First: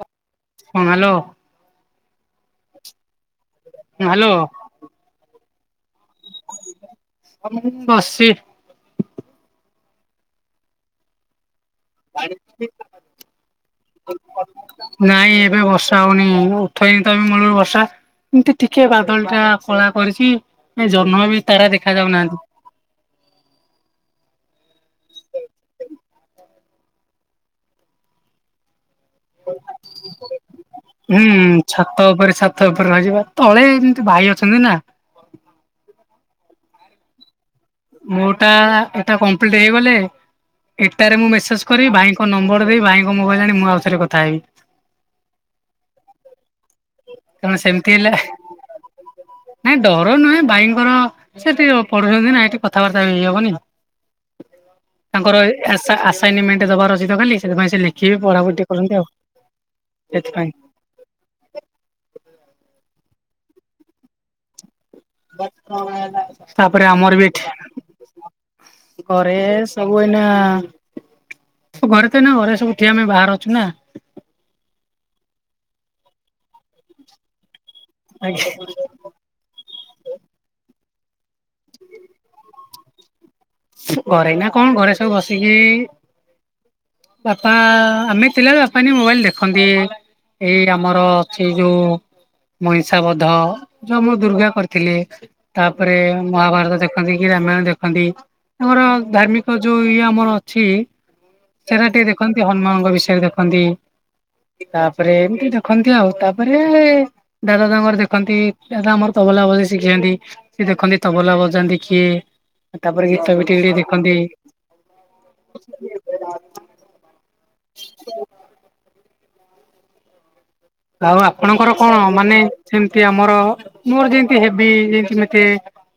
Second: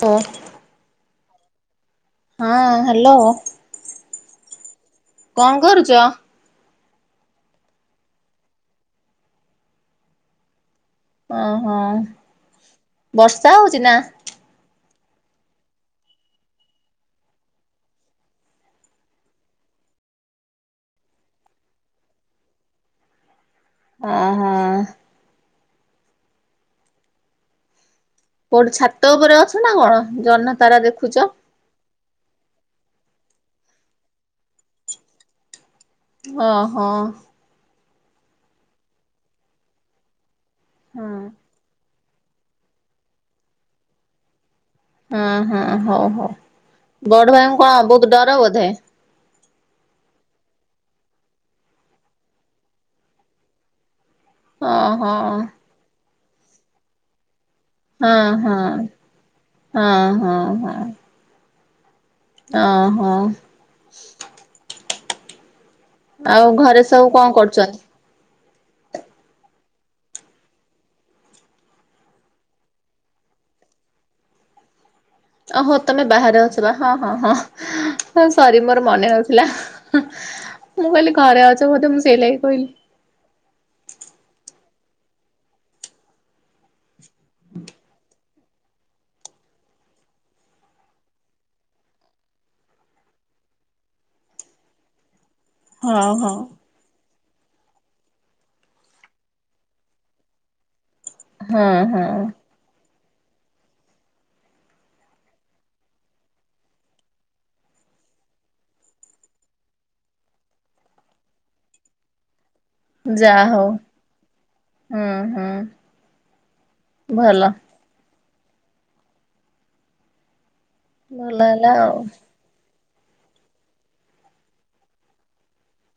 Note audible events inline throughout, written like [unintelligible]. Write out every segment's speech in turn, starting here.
ହଁ ଓ ହ୍ୟାଲୋ। ହଁ ହ୍ୟାଲୋ। ହ୍ୟାଲୋ। କଣ କରୁଚ? ବସିଚି। ଓହୋ ବର୍ଷା ହଉଚି ନା? ନାଇଁ ଏବେ ବର୍ଷା ହଉନି ଉଠେଇନି ତ ମୁଲୁରୁ ବର୍ଷା। ଏମତି ଟିକେ ବାଦଳ ଟା କଳା କରିଚି ଏ ଜହ୍ନ ବି ତାରା ଦେଖା ଯାଉନାହାନ୍ତି। ଅ ହୋ। [unintelligible] ନା କଣ ଜହ୍ନ ତାରା ଦେଖୁଛ ହୁଁ ଛାତ ଉପରେ ଛାତ ଉପରେ [unintelligible] ତଳେ ଏମିତି ଭାଇ ଅଛନ୍ତି ନା। ଓ ହୋ। ମୋ ଟା ଏଟା କମ୍ପ୍ଲିଟ୍ ହେଇଗଲେ ହଁ ଏଟାରେ ମୁଁ ମେସେଜ କରିବି ଭାଇ ନମ୍ବର ଦେଇ ଭାଇଙ୍କ ମୋବାଇଲ ଆଣି ମୁଁ ଆଉଥରେ କଥା ହେବି। ହଁ ହଁ ହଉ ହଉ ବଡ଼ କାରଣ ଭାଇଙ୍କୁ କଣ ସେମିତି ହେଲେ ବହୁତ ଡର ବୋଧେ। ନାଇଁ ଡ଼ର ନୁହେଁ ଭାଇଙ୍କର ସେଠି ପଢୁଛନ୍ତି ନା ଏଠି କଥାବାର୍ତ୍ତା ବି ହେଇ ହବନି। ହଁ ହଁ ତାଙ୍କର [unintelligible] ଆସା ଆସାଇନିମେଣ୍ଟ୍ ଦବାର ଅଛି ତ କାଲି। ସେଥିପାଇଁ ସେ ଲେଖିକି ହଁ ପଢାପଢ଼ି ଟିକେ ହଁ। କରନ୍ତି ଆଉ ହଁ ସେଥିପାଇଁ ଓ ହୋ। [unintelligible] ତାପରେ ସବୁ ଆମର ବି କଣ କରୁଛନ୍ତି? ଏଠି ଘରେ ସବୁ ଏଇନା ଘରେ ତ ନା ଘରେ ସବୁଠି ଆମେ ବାହାରେ ଅଛୁ ନା ଓହୋ ତମେ ବାହାରେ ଅଛବା ହଁ ହଁ ହଁ। ହଁ ସରି ମୋର ମନେ ନଥିଲା। ମୁଁ କହିଲି ଘରେ ଅଛ ବୋଧେ ମୁଁ ସେଇ ଲାଗି କହିଲି। ଘରେ ଏଇନା କଣ ଘରେ ସବୁ ବସିକି ବାପା ଆମେ ଥିଲାବେଳେ ବାପା‌ [unintelligible] ମୋବାଇଲ ଦେଖନ୍ତି। ଏଇ ଆମର ଅଛି ଯୋଉ ମହିଷାବଧ ଯଉ ମୁଁ ଦୁର୍ଗା କରିଥିଲି। ତାପରେ ହଁ ହଁ। ମହାଭାରତ ଦେଖନ୍ତି କି ରାମାୟଣ ଦେଖନ୍ତି। ଆମର ଧାର୍ମିକ ଯୋଉ ଇଏ ଆମର ଅଛି ହଁ ସେଟା ହଁ ଟିକେ ଦେଖନ୍ତି ହନୁମାନଙ୍କ ବିଷୟରେ। ତାକୁ ଦେଖନ୍ତି। ତାପରେ ଏମିତି ଦେଖନ୍ତି ଆଉ, ତାପରେ ଦାଦା ତାଙ୍କର ଦେଖନ୍ତି ଦାଦା ଆମର ତ ଭଲା ବଜ ଶିଖାନ୍ତି ସ ଦେଖନ୍ତି ତବଲା ବଜାନ୍ତି କିଏ ତାପରେ ଗୀତ ଯାହା ହଉ ତିହିଡି ଦେଖନ୍ତି। ହୁଁ ହୁଁ ଭଲ। [inaudible] ଆଉ ଭଲ ହେଲା ଆପଣଙ୍କର ଆଉ କଣ ମାନେ ସେମତି ଆମର ମୋର ଯେମତି ହେବି ଏମିତି ଗୋଟେ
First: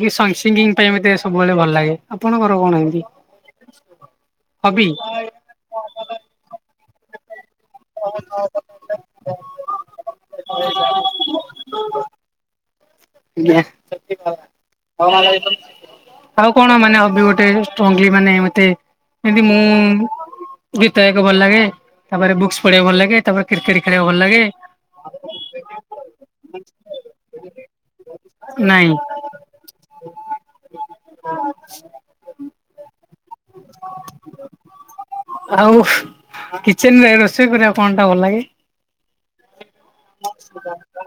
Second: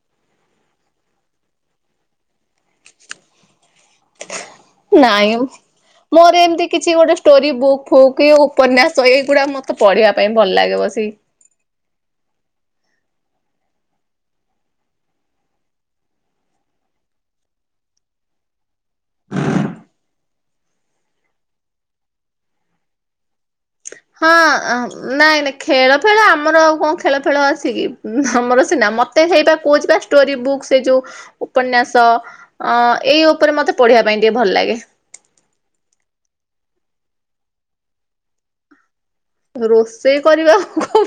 ଜି ଏ ସିଙ୍ଗିଙ୍ଗ ପାଇଁ ମଧ୍ୟ ସବୁବେଳେ ଭ ଭଲ ଲାଗେ ଆପଣଙ୍କର କଣ ଏମିତି? ହବି? ନାଇଁ ମୋର ଏମତି କିଛି ଗୋଟେ ଷ୍ଟୋରି ବୁକ୍ ଫୁକ୍ କି ଉପନ୍ୟାସ ଏଇଗୁଡା ମତେ ପଢିବା ପାଇଁ ଭଲ ଲାଗେ ବସିକି। [inaudible] ଆଉ କଣ ମାନେ ହବି ଗୋଟେ ଷ୍ଟ୍ରଙ୍ଗଲି ମାନେ ମତେ ଏମତି ମୁଁ ଗୀତ ଗାଇବା ଭଲ ଲାଗେ ତାପରେ ବୁକ୍ସ ପଢେଇକୁ ଭଲ ଲାଗେ ତାପରେ କ୍ରିକେଟ ଖେଳି ହଁ ନାଇଁ ନାଇ ଖେଳ ଫେଳ ଆମର ଆଉ କଣ ଖେଳ ଫେଳ ଅଛି କି ଆମର ସିନା ନାଇଁ ମତେ ହେଇବା କୁହୁଚି ବା ଷ୍ଟୋରି ବୁକ୍ ସେ ଯୋଉ ଉପନ୍ୟାସ ଅ ଏଇ ଉପରେ ମତେ ପଢିବା ପାଇଁ ଟିକେ ଭଲ ଲାଗେ। କିଚେନରେ ରୋଷେଇ କରିବାକୁ କଣ ଟା ଭଲ ଲାଗେ? [inaudible] ରୋଷେଇ କରିବାକୁ କ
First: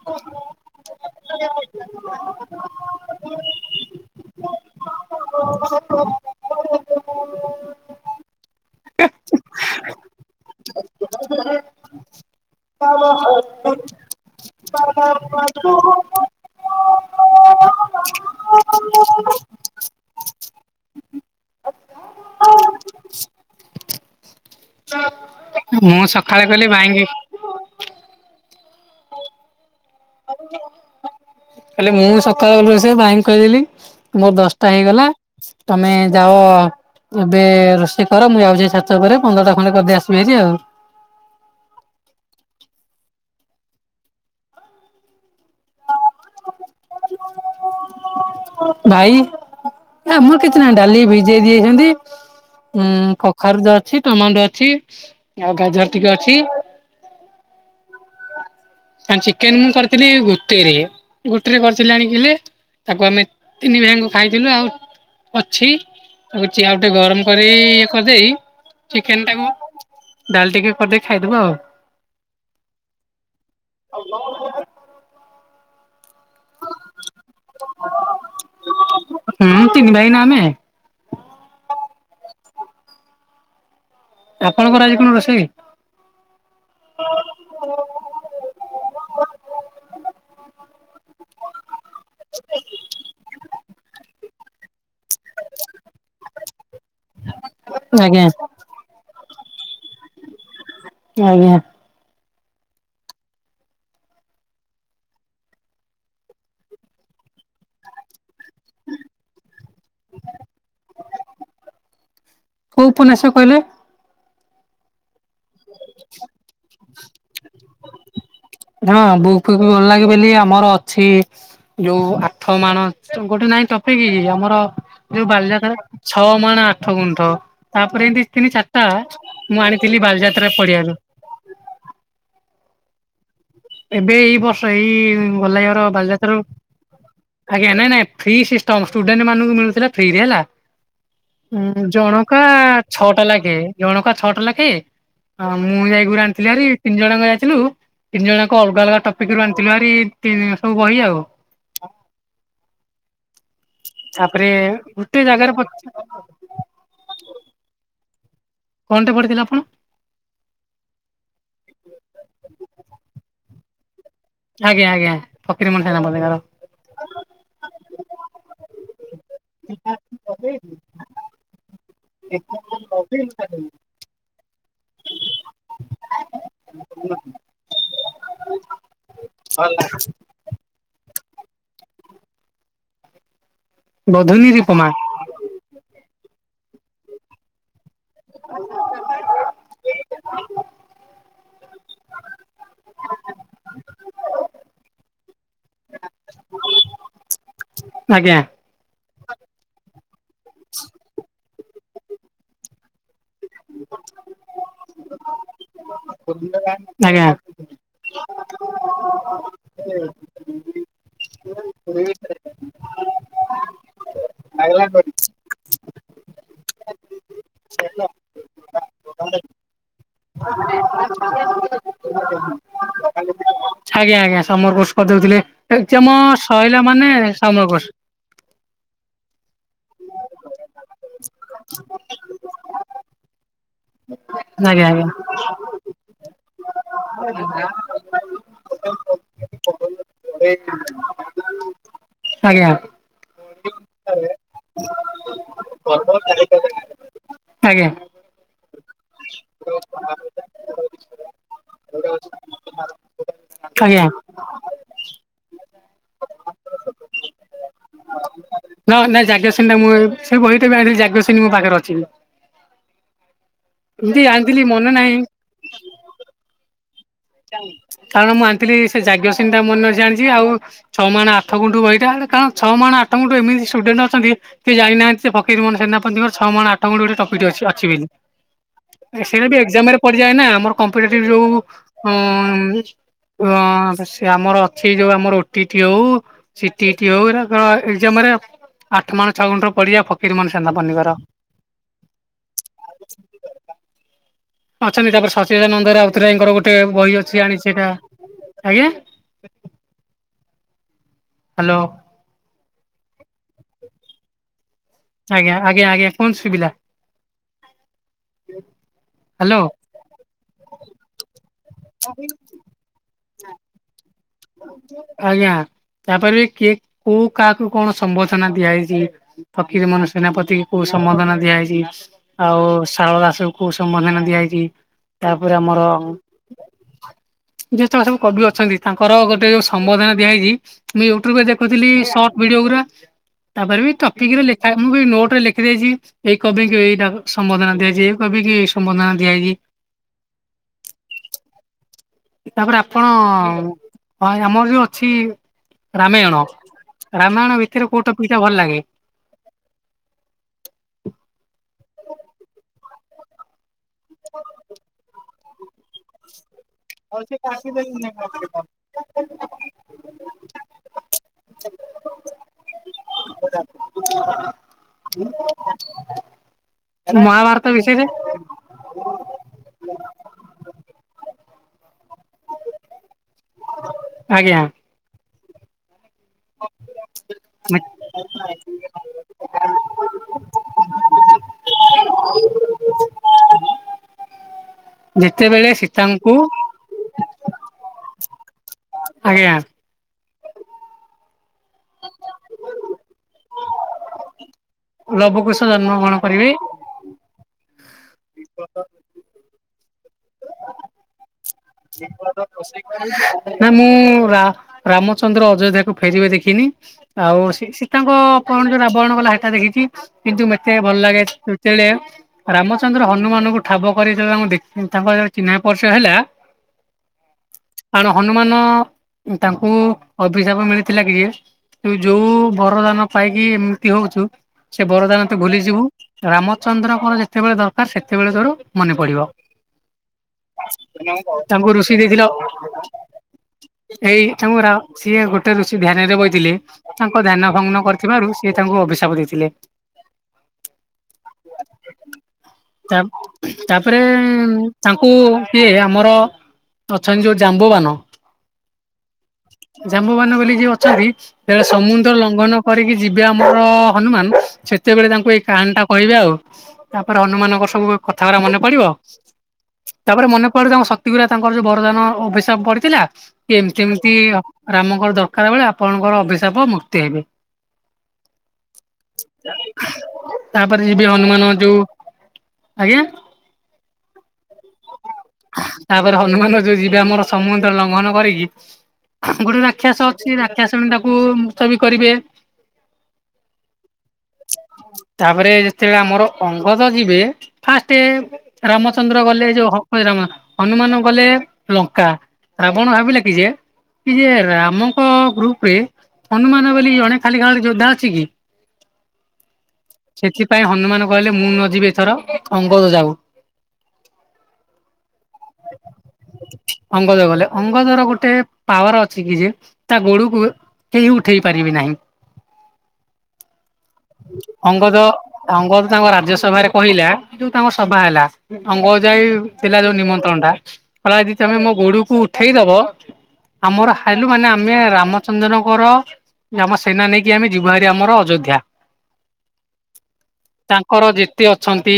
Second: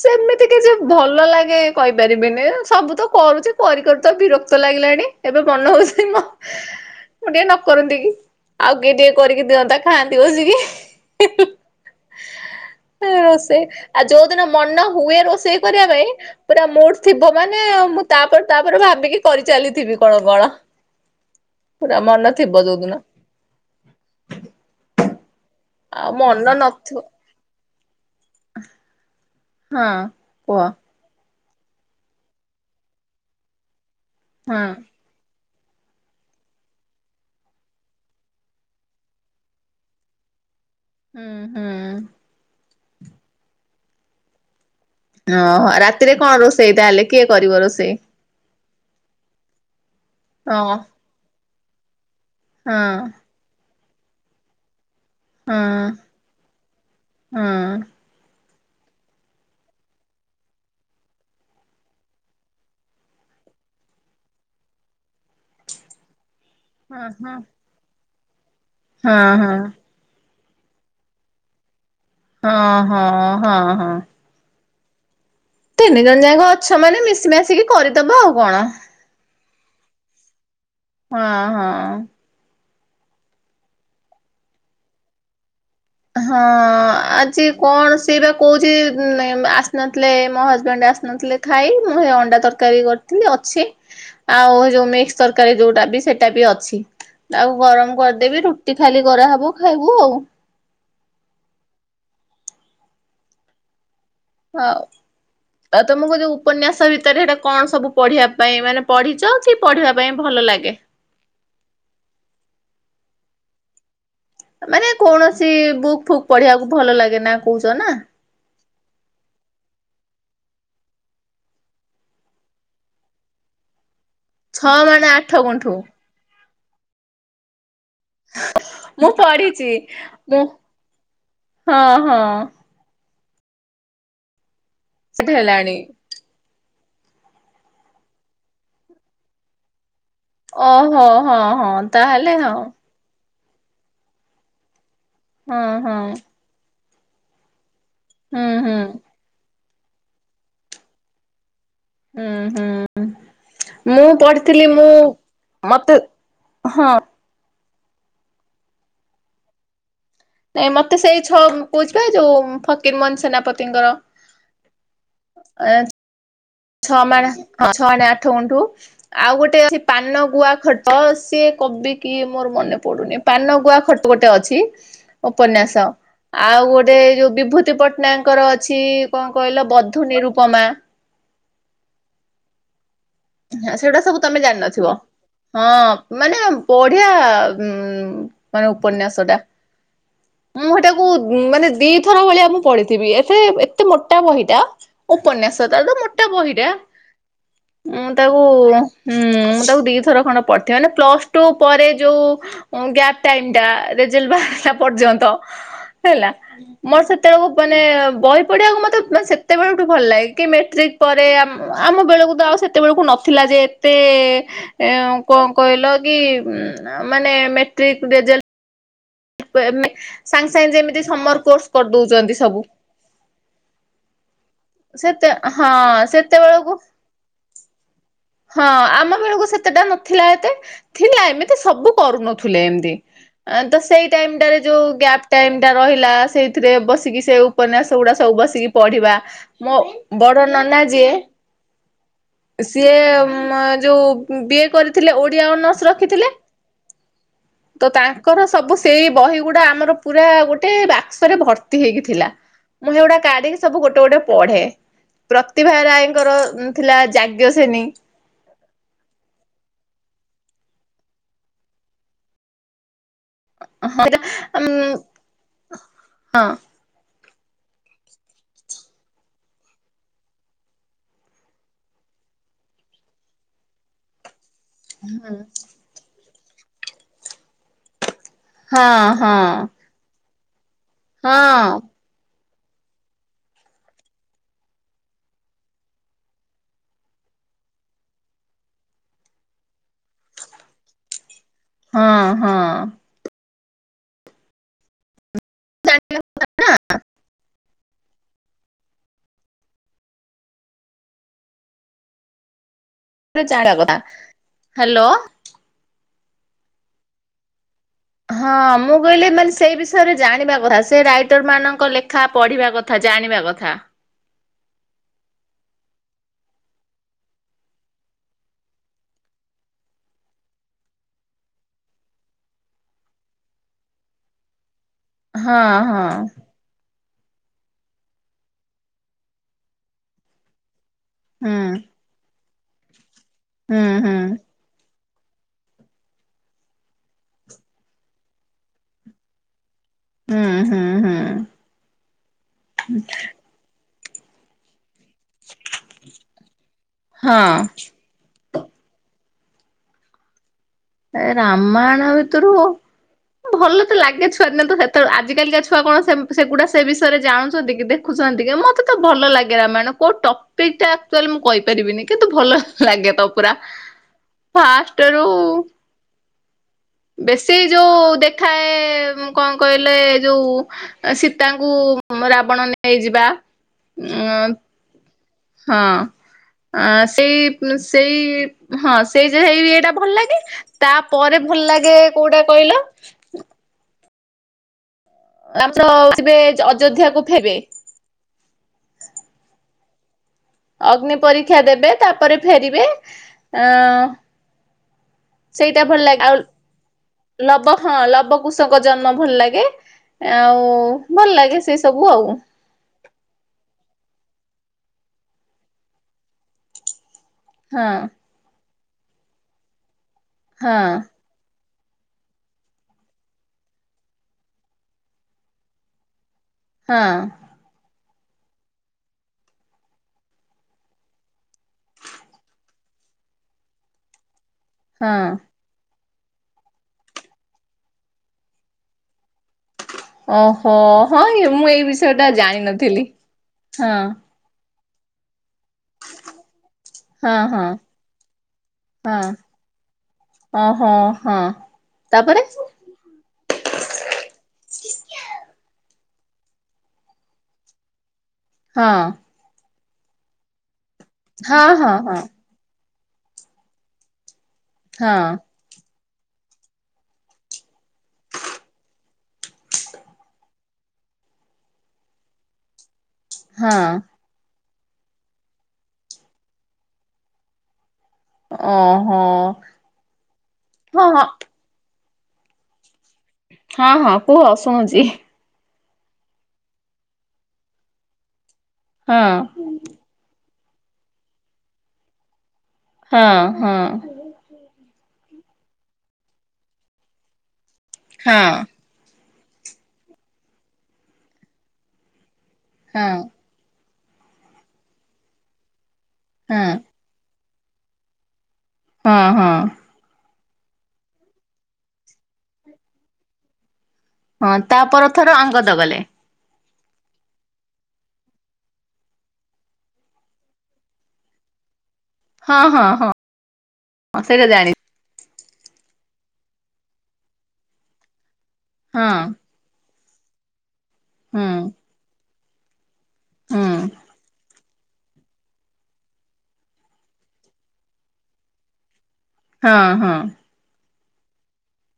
ସେମିତି କିଛି ଭଲ ଲାଗେ କହିପାରିବିନି। ସବୁ ତ କରୁଚି କରି କରି ତ ବିରକ୍ତ ଲାଗିଲାଣି, ଏବେ ମନ ହଉଚି ମ ମୁଁ ଟିକେ ନ କରନ୍ତି କି ଆଉ କିଏ ଟିକେ କରିକି ଦିଅନ୍ତା, ଖାଆନ୍ତି ବସିକି। [inaudible] [inaudible] ରୋଷେଇ ଆଉ ଯୋଉ ଦିନ ମନ ହୁଏ ରୋଷେଇ କରିବା ପାଇଁ ପୁରା ମୁଡ ଥିବ ମାନେ ମୁଁ ତାପରେ ତାପରେ ଭାବିକି କରିଚାଲିଥିବି କଣ କଣ। ପୁରା ମନ ଥିବ ଯଉ ଦିନ। ମୁଁ ସକାଳେ କଲି ଭାଇଙ୍କି ହଁ କୁହ। ହେଲେ ମୁଁ ସକାଳ ବଳ ରୋସ ଭାଇଙ୍କି କହିବି ବୋଲି ମୋର ହଁ ଦଶଟା ହେଇଗଲା। ତମେ ଯାଅ। ଏବେ ରୋଷେଇ କର ମୁଁ ଯାଉଛି ସାତ ପରେ ପନ୍ଦର ଟା ଖଣ୍ଡେ କରିଦେଇ ଆସିବି ଆଜି। ହୁଁ ହୁଁ। ଓହୋ ରାତିରେ କଣ ରୋଷେଇ ତାହେଲେ କିଏ କରିବ ରୋଷେଇ? ଭାଇ ଆମର କିଛି ହଁ ନାହି ଡାଲି ଭିଜେଇ ଦେଇିଛନ୍ତି। ହଁ ଉଁ କଖାରୁ ଯା ଅଛି ଟମାଟ ଅଛି। ଆଉ ହଁ ଗାଜର ଟିକେ ଅଛି। ହଁ କ ଚିକେନ ମୁଁ କରିଥିଲି ଗୋଟେରେ ଗୋଟିରେ କରିଥିଲି ଆଣିକି ତାକୁ ଆମେ ତିନି ଭାଇଙ୍କୁ ଖାଇଥିଲୁ ଆଉ ଅଛି। ତାକୁ ଦେଖିବା ଆଉ ଟିକେ ହଁ ଗରମ କରି ଇଏ କରିଦେଇ ହଁ ହଁ। ଡାଲ ଟିକେ କରିଦେଇ ଖାଇଦବା ଆଉ। ହଁ ହଁ ହଁ ହଁ। ତିନି ଜଣ ଯାକ ଅଛ ମାନେ ମିଶି ମାସିକି କରିଦବ ଆଉ କଣ। ହୁଁ ତିନି ଭାଇ ନା ଆମେ। ହଁ ହଁ। ଆପଣଙ୍କର ଆଜି କଣ ରୋଷେଇ? ହଁ ଆଜି କଣ ସେ ବା କହୁଛି ଆସିନଥିଲେ ମୋ ହଜବେଣ୍ଡ ଆସ ନଥିଲେ ଥାଇ ମୁଁ ଏ ଅଣ୍ଡା ତରକାରୀ କରିଥିଲି ଅଛି ଆଉ ହେ ଯୋଉ ମିକ୍ସ ତରକାରୀ ଯୋଉଟା ବି ସେଇଟା ବି ଅଛି ଆଉ ଗରମ ଆଜ୍ଞା କରିଦେବି ରୁଟି ଖାଲି କରାହବ। ଖାଇବୁ ଆଉ। ଆଜ୍ଞା। ହଉ ଆଉ ତମକୁ କଛି ଉପନ୍ୟାସ ଭିତରେ ସେଇଟା କଣ ସବୁ ପଢିବା ପାଇଁ ମାନେ ପଢିଛ କି ପଢିବା ପାଇଁ ଭଲ ଲାଗେ? କହିଲ। ମାନେ କୌଣସି ବୁକ୍ ଫୁକ୍ ପଢିବାକୁ ଭଲ ଲାଗେ ନା? କହୁଛ ନା? ହଁ ବୁକ ଫୁକ ଭଲ ଲାଗେ ମୁଁ କହିଲି ଆମର ଅଛି ଯୋଉ ଆଠ ମାଣ ଗୋଟେ ନାଇଁ ତ ତିକି ଆମର ଛଅ ମାଣେ ଯୋଉ ଆଠ ଗୁଣ୍ଠୁ ବାଲିଯାତ୍ରା ଛଅ ମାନେ ଆଠ ଗୁଣ୍ଠ। ତାପରେ ଏଠି ଥିଲି ଚାରଟା ମୁଁ ମୁଁ ପଢିଛି ଆଣିଥିଲି ମୁଁ ବାଲିଯାତ୍ରା ପଡିଆରୁ। ହଁ ହଁ। ଏବେ ଏଇ ବର୍ଷ ଏଇ ସେଠି ଉଁ ଗଲା ହେଲାଣି। କାର ବାଲିଯାତ୍ରା ରୁ। ଆଜ୍ଞା ନାଇଁ ନାଇଁ ଫ୍ରି ସିଷ୍ଟମ ଷ୍ଟୁଡେଣ୍ଟ ମାନଙ୍କୁ ମିଳୁଥିଲା। ଫ୍ରିରେ ହେଲା ଓହୋ ହଁ ଉଁ ହଁ ତାହେଲେ ଜଣକା ହଁ ଛଅଟା ଲେ ଏ ଜଣକା ଛଅଟା ଲେଖେ ଆଉ ହଁ ମୁଁ ହଁ ଯାଇକରି ଆଣିଥିଲି ହେରି ତିନି ଜଣଙ୍କ ଯାଇଥିଲୁ। ତିନି ଜଣ ହୁଁ ଯାକ ହୁଁ। ଅଲଗା ଅଲଗା ଟପିକ ରୁ ଆଣିଥିଲୁ ହେରି ତିନି ଜଣ ସବୁ ବହି ଆଉ। ହୁଁ ହୁଁ। ମୁଁ ତାପରେ ପଢିଥିଲି ମୁଁ ଗୋଟେ ଜାଗାରେ ମତେ ହଁ। କଣ ଟେ ପଢ଼ିଥିଲେ ଆପଣ? ନାଇଁ ମତେ ସେଇ ଛଅ ଉଁ କହୁଚି ପା ଯୋଉ ଉଁ ଫକିର ମୋହନ ସେନାପତିଙ୍କର। ଆଜ୍ଞା ଆଜ୍ଞା ଫକୀର ମୋହନ ସେନାପତିଙ୍କର। ଛଅ ମାଣେ ହଁ ଛଅ ମାଣେ ଆଠ ଗୁଣ୍ଠୁ ଆଉ ଗୋଟେ ଅଛି ପାନ ଗୁଆ ଖଟ ସିଏ କବି କିଏ ମୋର ମନେ ପଡୁନି ପାନ ଗୁଆ ଖଟ ଗୋ ଗୋଟେ ଅଛି ଉପନ୍ୟାସ ଆଉ ଗୋଟେ ଏଇ ଯୋଉ ବିଭୂତି ପଟ୍ଟନାୟକଙ୍କର ଅଛି। କଣ କହିଲ ବଧୁ ନିରୁପମା? ହଁ ସେଗୁଡ଼ା ସବୁ ତମେ ବଧୂନିର ଉପମା ଜାଣିିନଥିବ ହଁ ମାନେ ବଢିଆ ଉଁ। ଉଁ ମାନେ ଉପନ୍ୟାସଟା। ମୁଁ ହେଟାକୁ ଉଁ ମାନେ ଦିଥର ଭଳିଆ ମୁଁ ପଢିଥିବି ଏତେ ଏତେ ମୋଟା ବହିଟା। ଉପନ୍ୟାସ ତାର ତ ମୋଟା ବହିଟା। ମୁଁ ତାକୁ ଆଜ୍ଞା। ଉଁ ମୁଁ ତାକୁ ଦିଥର ଖଣ୍ଡେ ପଢିିଚି ମାନେ ପ୍ଲସ ଟୁ ପରେ ଯୋଉ ଉଁ ଗ୍ୟାପ ଟାଇମ ଟା ରେଜଲ୍ଟ ବାହାରିଲା ପର୍ଯ୍ୟନ୍ତ। ହେଲା ମୋର ଆଜ୍ଞା ସେତେବେଳକୁ ମାନେ ବହି ପଢିବାକୁ ମତେ ମାନେ ସେତେବେଳଠୁ ଭଲ ଲାଗେ କି ମେଟ୍ରିକ ପରେ ଆମ ଆମ ବେଳକୁ ତ ଆଉ ସେତେବେଳୁକୁ ନଥିଲା ଯେ ଏତେ ଏ କ କହିଲ କି ଉଁ ଆ ମାନେ ମେଟ୍ରିକ ରେଜଲ ପେ ମେ ସାଙ୍ଗେ ସାଙ୍ଗେ ଯେମିତି ସମର କୋର୍ସ କରିଦଉଛନ୍ତି ସବୁ। ଆଜ୍ଞା ଆଜ୍ଞା ସମର କୋର୍ଷ ସେତେ କରିଦେଉଥିଲେ ହଁ ଏକ୍ଜାମ୍ ସେତେବେଳକୁ ସରିଲା ମାନେ ସମର କୋର୍ସ। ହଁ ଆମ ବେଳକୁ ସେତେଟା ନଥିଲା ଏତେ ଥିଲା ଏମିତି ସବୁ କରୁନଥୁଲେ ଏମିତି। ଆଁ ତ ଟାଇମ ଟାରେ ଯୋଉ ଆଜ୍ଞା ଆଜ୍ଞା ଗ୍ୟାପ ଟାଇମ ଟା ରହିଲା ସେଇଥିରେ ବସିକି ସେ ଉପନ୍ୟାସ ଗୁଡା ସବୁ ବସ କି ପଢିବା ମୋ ବଡ ନନା ଯିଏ। ଆଜ୍ଞା ସିଏ ଉଁ ଯୋଉ ବି ଏ କରିଥିଲେ ଓଡିଆ ଅନର୍ସ ରଖିଥିଲେ ଆଜ୍ଞା ତ ତାଙ୍କର ସବୁ ସେଇ ବହି ଗୁଡା ଆମର ପୁରା ଗୋଟେ ବାକ୍ସରେ ଭର୍ତ୍ତି ହେଇକି ଥିଲା ମୁଁ ହେଗୁଡା କାଢ଼ିକି ସବୁ ଗୋଟେ ଆଜ୍ଞା। ଗୋଟେ ପଢେ। ପ୍ରତିଭା ରାୟଙ୍କର ଉଁ ଥିଲା ଯାଜ୍ଞ ସେନୀ। ନାଇ ନାଇ ଯାଜ୍ଞ ସେନି ଟା ମୁଁ ସେ ବହିଟା ବି ଆଣିଚି ଯାଜ୍ଞ ସେନୀ ମୋ ପାଖରେ ଅଛିି ବ। ହଁ ସେଇଟା ମନେ ନାହିଁ ଉଁ ହଁ। କାରଣ ମୁଁ ଆଣିଥିଲି ସେ ଯାଜ୍ଞ ସେନୀ ଟା ମନେ ଅଛି ଆଣିଛି ଆଉ ଛଅ ମାଣ ଆଠ ଗୁଣ୍ଠୁ ବହିଟା ଏଟା କାରଣ ଛଅ ମା [unintelligible] ଏମିତି ଷ୍ଟୁଡେଣ୍ଟ ଅଛନ୍ତି ସେ ଜାଣିନାହାନ୍ତି [inaudible] ଫକୀର ମୋହନ ସେନାପତିଙ୍କର ଛଅମାଣ ଆଠ ଗୁଣ୍ଠ ଗୋଟେ ଟପିକଟେ ଅଛି ଅଛି ବୋଲି। ହଁ- ହଁ। ଯାଏନା ଆମର କମ୍ପିଟେଟିଭ୍ ଯୋଉ ହଁ ଉଁ-ଉଁ-ଉଁ-ଉଁ ହଁ ସେ ଆମର ଅଛି ଯୋଉ ଆମର ଓଟି ଇଟି ହଉ ସିଟି ‌ଇଟି ହେଉ ଏଗୁରାକ ଏକ୍ଜାମରେ। ଆଠ ମାଣ ଛଅ ଗୁଣ୍ଠ [unintelligible] ଫକିର ମୋହନ ସେନାପତିଙ୍କର। ହଁ- ହଁ। ଅଛନ୍ତି ତାପରେ ସଚିଦାନନ୍ଦ ରାଉତରାୟଙ୍କର ଗୋଟେ ବହି ଅଛି ଆଣିଚି। ସେଇଟା, ଆଜ୍ଞା? ହ୍ୟାଲୋ। [unintelligible] ଆଜ୍ଞା-ଆଜ୍ଞା-ଆଜ୍ଞା କୁହନ୍ତୁ ଶୁଭିଲା। ହଁଅ-ଅ ମୁଁ କହିଲି ମାନେ ହ୍ୟାଲୋ। ସେଇ ବିଷୟରେ ଜାଣିବା କଥା ସେ ରାଇଟରମାନଙ୍କ ଲେଖା ପଢିବା କଥା ଜାଣିବା କଥା। ଆଜ୍ଞା, ତାପରେ ବି କିଏ କୋଉ କାହାକୁ କଣ ସମ୍ବଥନା ଦିଆ ହେଇଚି। ଫକୀର ମୋହନ ସେନାପତିଙ୍କି କୋଉ ସମ୍ବଧନା ଦିଆଯାଇଛି ଆଉ ଶାରଳା ଦାସଙ୍କୁ କୋଉ ସମ୍ବଧନା ଦି ଦିଆହେଇଛି ତାପରେ ହଁ ଆମର ହଁ ଯେ ସବୁ [inaudible] କବି ଅଛନ୍ତି ତାଙ୍କର ଗୋଟେ ଯୋଉ ସମ୍ବଧନା ଦିଆହେଇଛି। ମୁଁ ୟୁଟ୍ୟୁବରେ ହୁଁ ଦେଖୁଥିଲି ସଟ ଭିଡିଓଗୁରା ହୁଁ ତାପରେ ବି ହୁଁ ଟପିକରେ ଲେଖା ମୁଁ ବି ନୋଟ୍ ଗୋଟେ ଲେଖିଦେଇଛି ଏଇ କବିକି ଏଇଟା ସମ୍ବଧନା ଦିଆଯାଇଛି ଏଇ କବିକି ଏଇ ସମ୍ବଧନା ଦିଆହେଇଛି। ହୁଁ -ହୁଁ- ହୁଁ। ତାପରେ ଆପଣଅ-ଅ-ଅ [inaudible] ଆମର ଯୋଉ ଅଛି ରାମାୟଣ, ହଁ ରାମାୟଣ ଭିତରେ କୋଉ ଟପିକଟା ଭଲ ଲାଗେ? ଏ ରାମାୟଣ ଭିତରୁ ଭଲ ତ ଲାଗେ ଛୁଆଦିନେ ସେତେବେଳେ ଆଜିିକାଲିକା ଛୁଆ କଣ ସେମ୍ ସେଗୁଡା। ସେ ବିଷୟରେ ଜାଣୁଛନ୍ତି କି ଦେଖୁଛନ୍ତି କି ମୋତେ ତ ଭଲ ଲାଗେ ରାମାୟଣ କୋଉ ଟପିକଟା ଆକ୍ଚୁଆଲି ମୁଁ କହିପାରି [inaudible] କିନ୍ତୁ ଭଲ ଲାଗେ ତ ପୁରା, ଫାଷ୍ଟରୁ ବେଶୀ ମହାଭାରତ ଯୋଉ ବିଷୟରେ ଦେଖାଏ କଣ କହିଲେ ଯୋଉ ଶୀତ୍ ତାଙ୍କୁ ରାବଣ ନେଇଯିବା ଉଁ ଆଜ୍ଞା ହଁ। ଅଁ ସେଇ ସେଇ ହଁ ସେଇଯେ ହେଇ ଏଟା ଭଲ ଲାଗେ ତାପରେ ଭଲ ଲା ଆଗେ କୋଉଟା କହିଲ? ଯେତେବେଳେ ରାମଚ ସୀତାଙ୍କୁ ଆସିବେ ଯୋ ଅଯୋଧ୍ୟାକୁ ଫେରବେ। ଆଜ୍ଞା ଅଗ୍ନି ପରୀକ୍ଷା ଦେବେ ତାପରେ ଫେରିବେ ଅଁ ଲବକୁଶ ସେଇଟା ଜନ୍ମ ଭଲ ଗ୍ରହଣ ଲାଗେ ଆଉ, କରିବେ ଲବ ହଁ ଲବ କୁଶଙ୍କ ଜନ୍ମ ଭଲ ଲାଗେ, ଆଉ ଭଲ ଲାଗେ ସେ ସବୁ ଆଉ ନା ମୁଁ ରା ରାମଚନ୍ଦ୍ର ଅଯୋଧ୍ୟାକୁ ଫେରିବେ ଦେଖିନି ଆଉ ସୀ ହଁ ସୀତାଙ୍କ ଅପହରଣ ଯୋଉଟା ଅପହରଣ କଲା ସେଟା ଦେଖିଛି କିନ୍ତୁ ହଁ ମେତେ ଭଲ ଲାଗେ ଯେତେବେଳେ ରାମଚନ୍ଦ୍ର ହନୁମାନଙ୍କୁ ଠାବ କରିଦେଲେ ମୁଁ ଦେଖ୍ ତାଙ୍କର ଚିହ୍ନା ପରିଚୟ ହେଲା ହଁ। କାରଣ ହନୁମାନ ତାଙ୍କୁ ଅଭିଶାପ ମିଳିଥିଲା କି ତୁ ଯୋଉ ବରଦାନ ପାଇକି ଏମତି ହଉଚୁ ସେ ହଁ ବରଦାନ ତୁ ଭୁଲିଯିବୁ ରାମଚନ୍ଦ୍ରଙ୍କର ଯେତେବେଳେ ଦରକାର ସେତେବେଳେ ତୋର ମନେ ପଡିବ। ଓହୋଃ ହଁ ଇଏ ତାଙ୍କୁ ଋଷି ଦେଇଥିଲ, ହଁ ଏଇ ତାଙ୍କୁ ରା ସିଏ ଗୋେ ୠଷି ଧ୍ୟାନରେ ବଇଥିଲେ ତାଙ୍କ ହଁ ଧ୍ୟାନ ହଁ। ଭଗ୍ନ କରିଥିବାରୁ ସେ ତାଙ୍କୁ ଅଭିଶାପ ଦେଇଥିଲେ। ଓହୋଃ ହଁ ତାପରେ ତାପରେଏ-ଏ ତାଙ୍କୁ କିଏ ଆମର ଅଛନ୍ତି ଯୋଉ ଜାମ୍ବବାନ ହଁ। ଜାମ୍ବବାନ ବୋଲି ଯିଏ ଅଛନ୍ତି! ବେଳେ ହଁ ହଁ ସମୁଦ୍ର ହଁ। ଲଘନ କରିକି ଯିବେ ଆମର-ଅ ହନୁମାନ, ସେତେବେଳେ ହଁ ତାଙ୍କୁ ଏଇ କାଣ ଟା କହିବେ ଆଉ। ତାପରେ, ହନୁମାନଙ୍କର ସବୁ କଥାଗରା ମନେ ପଡିବ। ତାପରେ ମନେ ପଡେ, ତାଙ୍କ ଶକ୍ତିଗୁରା ତାଙ୍କର ଯୋଉ ବରଦାନ ଅଭିଶାପ ପଡିଥିଲା। କି ଏମିତି ହଁ ଏମିତି ହ ରାମଙ୍କର ଦରକାର ବେଳେ ଆପଣଙ୍କର ଅଭିଶାପ ମୁକ୍ତି ହେବେ। ଓହୋ ତାପରେ, ଯିବି ହଁ ହଁ ହନୁମାନ ଯୋଉ ଆଜ୍ଞା। ହଁ, ହଁ କୁହ ଶୁଣୁଛି। ତାପରେ, ହନୁମାନ ଯୋଉ ଯିବେ ଆମର ସମୁଦ୍ର ଲଙ୍ଘନ କରିକି ହଁ ଗୋଟେ ରାକ୍ଷସ ଅଛି, ରାକ୍ଷସୁଣି ତାକୁ ମୁତ ବି କରିବେ। ହଁ, ହଁ। ତାପରେ, ଯେତେବେଳେ ଆମର ଅଙ୍ଗଦ ଯିବେ, ଫାଷ୍ଟେ ହଁ ରାମଚନ୍ଦ୍ର ଗଲେ। ଯଉ ହ ହଇରାମା ହନୁମାନ ଗଲେ ଲଙ୍କା। ରାବଣ ହଁ ଭାବିଲା କି ଯେ କି ଯେ ରାମଙ୍କ ଗ୍ରୁପ ରେ, ହଁ ହନୁମାନ ବୋଲି ଜଣେ ଖାଲି ଖାଲି ଯୋଦ୍ଧା ଅଛି କି? ହଁ, ହଁ। ସେଥିପାଇଁ ହନୁମାନ କହିଲେ, ମୁଁ ନ ଯିବି ଏଥର। ଅଙ୍ଗଦ ଯାଉ। ହଁ, ତାପ ଥର ଆଙ୍ଗଦ ଗଲେ। ଅଙ୍ଗଦ ଗଲେ। ଅଙ୍ଗଦର ଗୋଟେ ପାୱାର ଅଛି, କି ଯେ ତା ଗୋଡକୁ କେହି ଉଠେଇ ପାରିବି ନାହିଁ। ହଁ, ହଁ, ହଁ। ସେଇଟା ଜାଣି ଅଙ୍ଗଦ ଅଙ୍ଗଦ ତାଙ୍କ ରାଜ୍ୟ ସଭାରେ କହିଲା, ଯୋଉ ତାଙ୍କ ସଭା ହେଲା। ଅଙ୍ଗ ହଁ ଯାଇ ଥିଲା ଯୋଉ ନିମନ୍ତ୍ରଣ ଟା, କଲା ଯଦି ହୁଁ ତମେ ମୋ, ଗୋଡକୁ ଉଠେଇ ଦବ ହୁଁ ଆମର ହାଇଲୁ ମାନେ ଆମ୍ ଆମେ ରାମଚନ୍ଦ୍ରଙ୍କର, ଆମ ସେନା ନେଇକି ଆମେ ଯିବା ହାରି ଆମର ଅଯୋଧ୍ୟା। ହଁ, ହଁ। ତାଙ୍କର ଯେତେ ଅଛନ୍ତି,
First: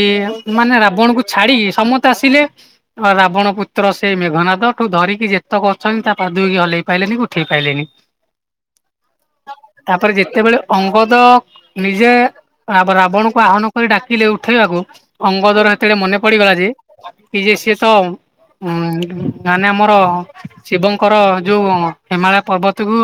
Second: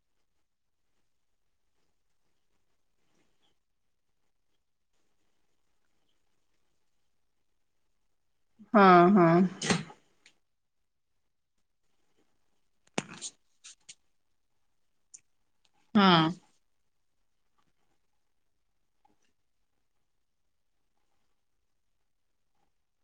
ମାନେ ରାବଣ କୁ ଛାଡିକି ସମସ୍ତେ ଆସିଲେ। ରାବଣ ପୁତ୍ ର ସେ ମେଘନାଦ ଠୁ ଧରିକି ଯେତେକ ଅଛନ୍ତି, ତା ପାଦୁଇକି ହଲେଇ ପାଇଲେନି କି ଉଠେଇ ପାଇଲେନି। ହଁ, ହଁ। ତାପରେ ଯେତେବେଳେ ଅଙ୍ଗଦ ନିଜେ ରାବ-ରାବଣକୁ ଆହାନ କରି ଡାକିଲେ ଉଠେଇଆକୁ ଅଙ୍ଗଦର ହେତେବେଳେ ହଁ। ମନେ ପଡିଗଲା ଯେ, ଇଯେ ସିଏ ତ? ଉୁଁ, ମାନେ ଆମର ଶିବଙ୍କର ଯୋଉ ହିମାଳୟ ପର୍ବତକୁୁ